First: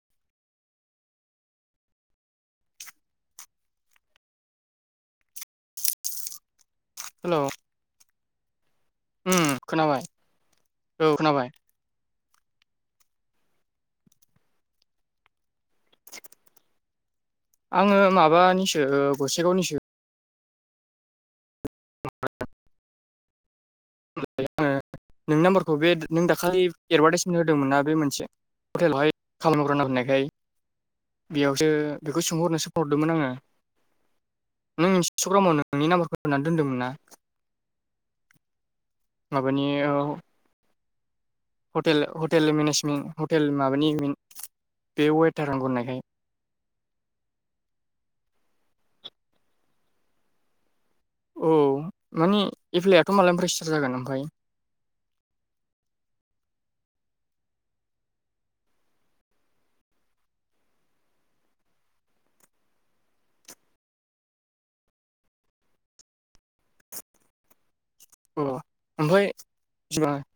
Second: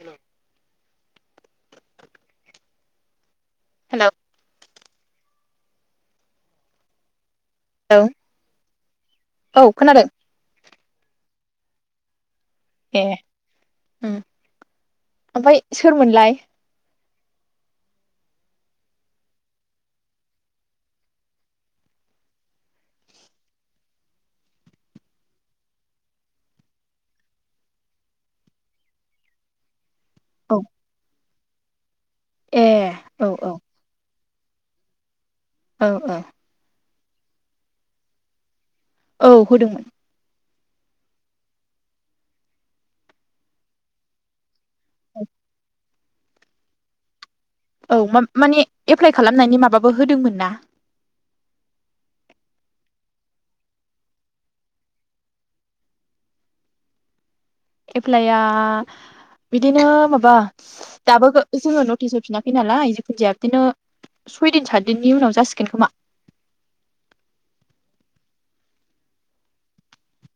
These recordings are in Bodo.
हेल' हेल' हेल' हेलौ उम खोनाबाय औ खोनाबाय। ए उम ओमफाय सोरमोनलाय? आङो माबानिसो गसाइगावनिसो। [unintelligible] होनालाय आङो नोंनि नाम्बारखौ बे नों दाखालि एडभार्टाइसमेन्ट होदोंमोन नना बे मोनसे हटेलावहाय खालामग्रना होननाय ओमफ्राय औ बेयावसो बेखौ ए सोंहरनोसो हरदोंमोन आङो औ औ नोंसे सग्रामाव औ नोंनि औ नाम्बारखौ होनानै दोन्दोंमोन ना औ माबानि होदोंमोन हेल हटेल मेनेजमेन्ट हटेल माबानि बे वेटार नंगौनो औ मा माने एप्लाइ खालामनायनि माबाबो होदोंमोन ना। औ मानिे एप्लाइआथ' मालानिफ्राय स्टार जागोन ओमफफ्राय? एप्लाइआ बिदिनो माबा दाबो जोङो नटिस होरफिनाखै नालाय जिखुनजाया बिदिनो सयदिन सातदिननि उनाव जासिगोन खोमा अ ओमफ्राय बिसिबां?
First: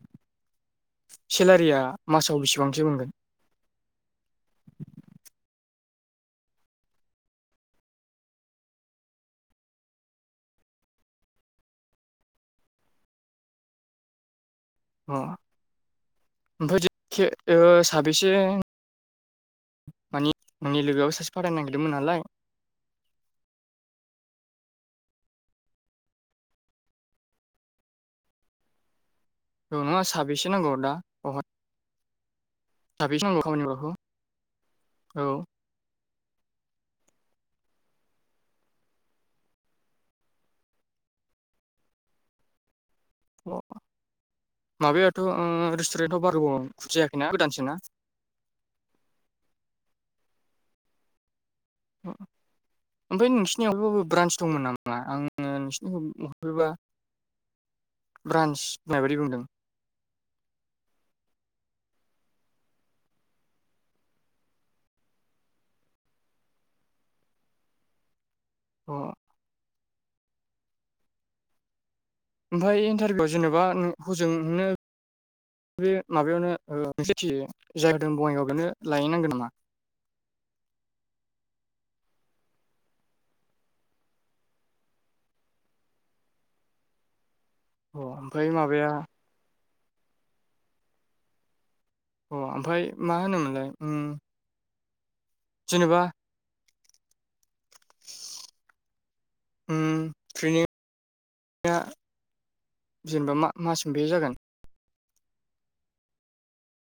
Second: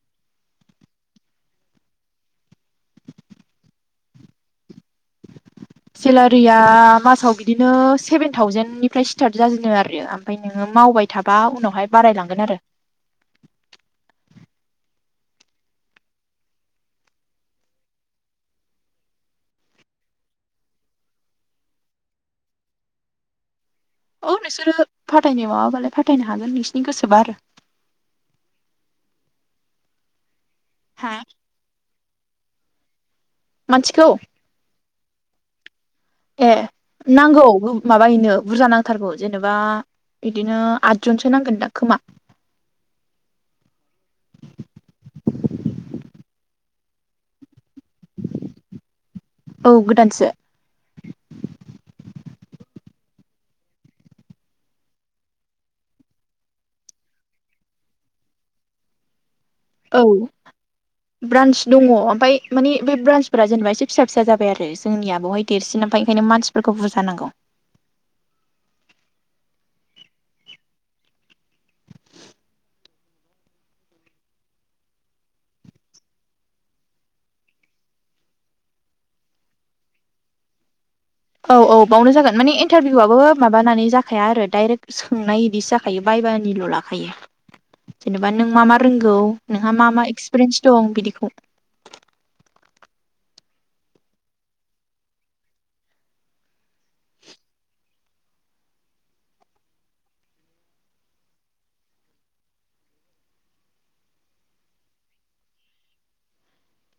सेलारिया मासाव बेसेबांसो मोनगोन? सेलारिया मासाव बिदिनो सेभेन थावजेननिफ्राय स्टार्ट जाजोदों आरो ओमफ्राय नोङो मावबाय थाबा उनावहाय बारायलांगोन आरो अ ओमफ्रायख जे के ओ साबैसे मानि आंनि लोगोआव सासे फरायनो नागिरदोंमोन नालाय औ नोंसोरो फाथायनाय माबाबालाय फाथायनो हागोन नोंसिनि गोसोबा आरो औ नोंङा साबेसे नांगौ दा हा बह साबेसे नांगौ खामानिखौ? मानसिखौ औ ए नांगौ माबायनो बुरजा नांथारगौ जेनेबा बिदिनो आदजनसो नांगोन दा खोमा। अ माबायाथ' ओ रेस्टुरेन्टाव बार गोबाव खु जायाखैना गोदानसो ना। औ गोदानसो। अ ओमफ्राय नोंसिनियावबो ब्रान्स दंमोन नामा आङो नोंसिनि हैबा ब्रान्स होननाय बायदि बुंदों। औ ब्रान्स दङ ओमफाय माने बे ब्रान्सफोरा जेनेबा एसे फिसा फिसा जाबाय आरो जोंनिया बेवहाय‌ देरसिन मफ्राय ओंखायनो मानसिफोरखौ बुरजाांगौ। अ ओमफफ्राय इन्टारभिउआव जेनेबा हजोंनो बे माबायावनोसेथियो जायगदों बङाइगाव बेनो लायैनांगोन नामा? औ औ बावनो जागोन माने इन्टारभिउआबो माबानानै जाखाया आरो दडाइरेक्ट सोंनाय बिदिसो लाायो बायबानिल' लाखायो। [inaudible] जेनेबा नों ओमफ्राय मा मा माबाया रोंगौ नोंहा मा मा एक्सपिरियेन्स दं बिदिखौ। अ ओमफ्राय मा होनोमोनलाय उम जेनेबा [inaudible] उम ट्रेनिंया जेनेबाा मास मोन बेसे जागोन?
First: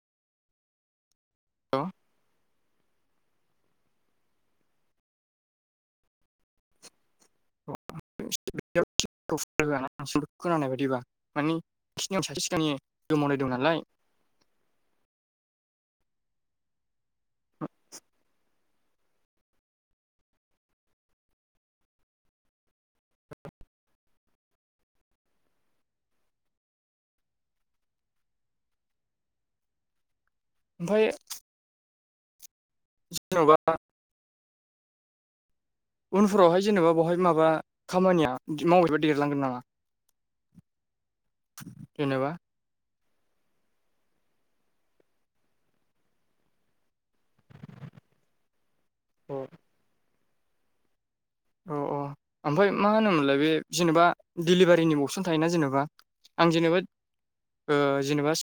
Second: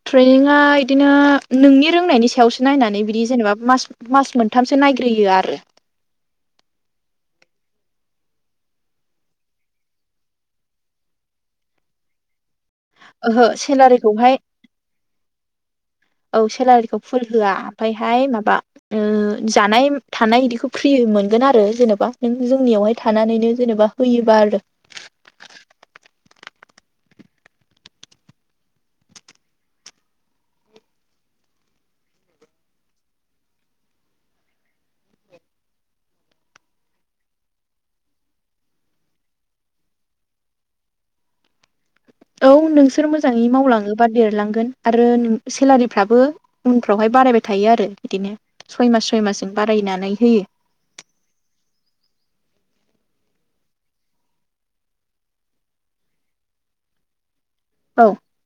ट्रेनिंआ बिदिनो नोंनि रोंनायनि सायावसो। बि नायनानै बिदि जेनेबा मास मास मोनथामसो नायग्रोयो आरो अ [unintelligible] नोंसिनि [unintelligible] खोनानाय बायदिबा माने खिनायाव सासे [unintelligible] ओहो दं नालाय सेलारिखौहाय औ सेलारिखौ फुल होआ ओमफ्रायहाय माबा ओ [inaudible] जानाय थानाय इदिखौ फ्रि मोनगोन आरो जेनेबा नों जोंनियावहाय थानानैनो जेनेबा होयोबा आरो। ओमफ्राय जेन'बा। उनफोरावहाय जेनेबा बावहाय माबा खामानिया मावहैबा देरलांगोन नामा? जेनेबा औ नोंसोर मोजाङै मावलाङोबा देरलांगोन आरो नों सेलारिफ्राबो उनफ्रावहाय बारायबाय थायो आरो बिदिनो सय मास सय अ मासजों बारायनानै होयो। अ अ औ ओमफ्राय मा होनोमोनलाय बे जेनेबा डिलिभारिनि अबसन थायोना जेनेबा आं जेनेबा ओ औ जेनेबा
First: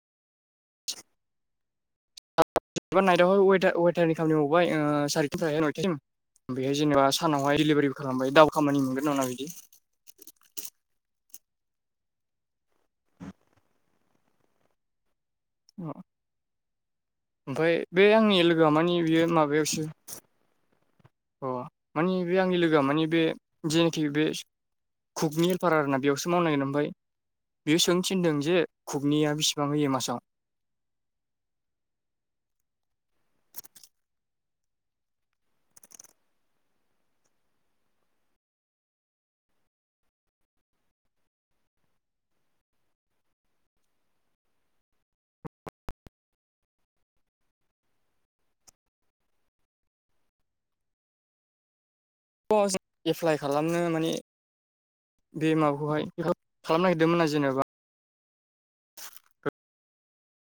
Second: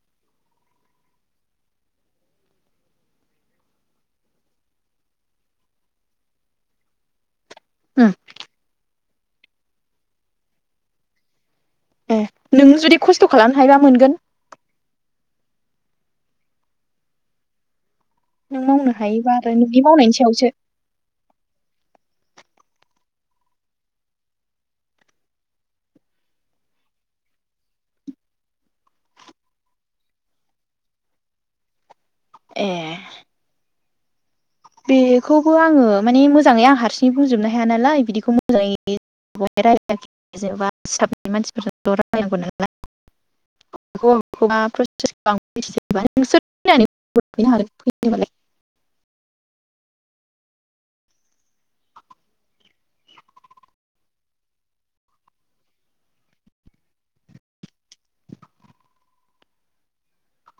जेनेबा नाइटआवहायार वेटारनि खामानि मावबाय सारिथिानिफ्रायहाय नयथासिम बेहाय जेनेबा सानावहाय दिडलिभारिबो उम खालामबाय दाबल खामानि मोनगोन नामा बिदि। ए नों जुदि खस्थ' खालामनो हायोबा मोनगोन। ओ ओमफ्राय बे आंनि नों लोगोआ मावनो मानि बेयो हायोबा आरो नोंनि माबायावसो मावनायनि सायावसो अ मानि बे आंनि लोगोआ मानि बे जेनाखि बे कुकनि हेलपारा आर ना बेयावसो मावनांगोन ओमफ्राय बेयो सोंनो थिनदों जे खुगनिया बेसिबां होयो मासाव। ए बेखौबो आङो माने मोजाङै आं हारसिङै बुंजोबनो हाया नालाय बिदिखौ मोजाङै बहाय रायायाखै जेनेबा फिसाबनि मानसिफोरथ' रायनांगौ नालाय [unintelligible] [unintelligible] जों एप्लाइ खालामनो माने बे माबाखौहाय खालामनो नागिरदोंमोन आरो जेनेबा।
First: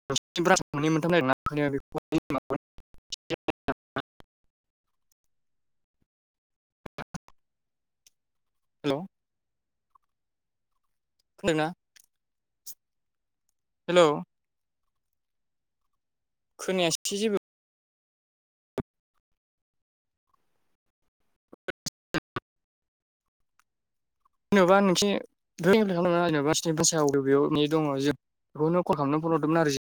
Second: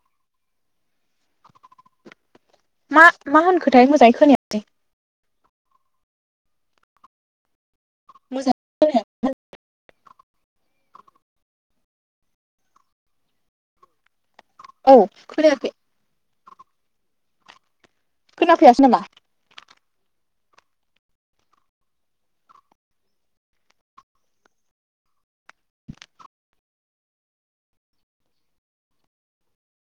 [unintelligible] मोननै मोनथामबाय आरो ना मा मा होनखोथाय मोजाङै खोनाया मोजां हेलौ खोनदोंना? हेल'! औ खोनायाखै खोनायासै जेबो। खोनाफैयासै नामा? जेनेबा नोंसि बे [unintelligible] खालामा जेनबा बेयावनि दङ [unintelligible] बेखौनो कल खालामनानै फन हरदोंमोन आरो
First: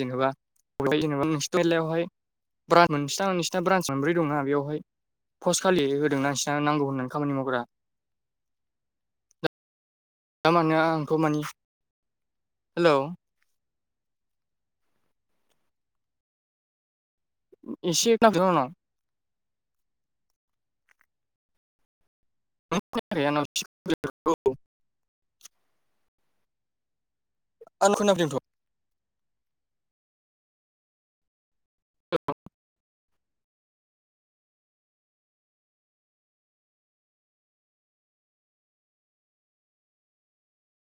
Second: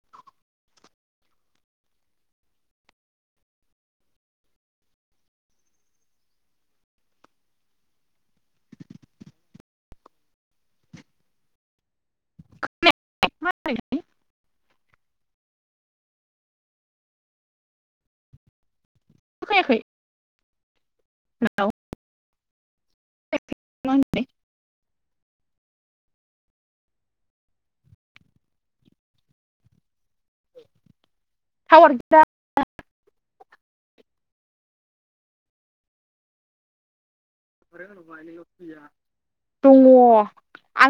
जेनेबा जेनेबा नोंसिरनि मलायावहाय ब्रान मोनसेथां नोंसिना ब्रान्स मोनब्रै दङना बेवहाय पस्ट खालि होदों नोंसिना नांगौ होननानै खामानि मावग्रा। दा मा होन आंथ मानि हेलौ! [unintelligible] एसे [unintelligible] खोनायाखै औ [unintelligible] आंनाव खोनाफैदोंथ'। थावार गैया [unintelligible] दङ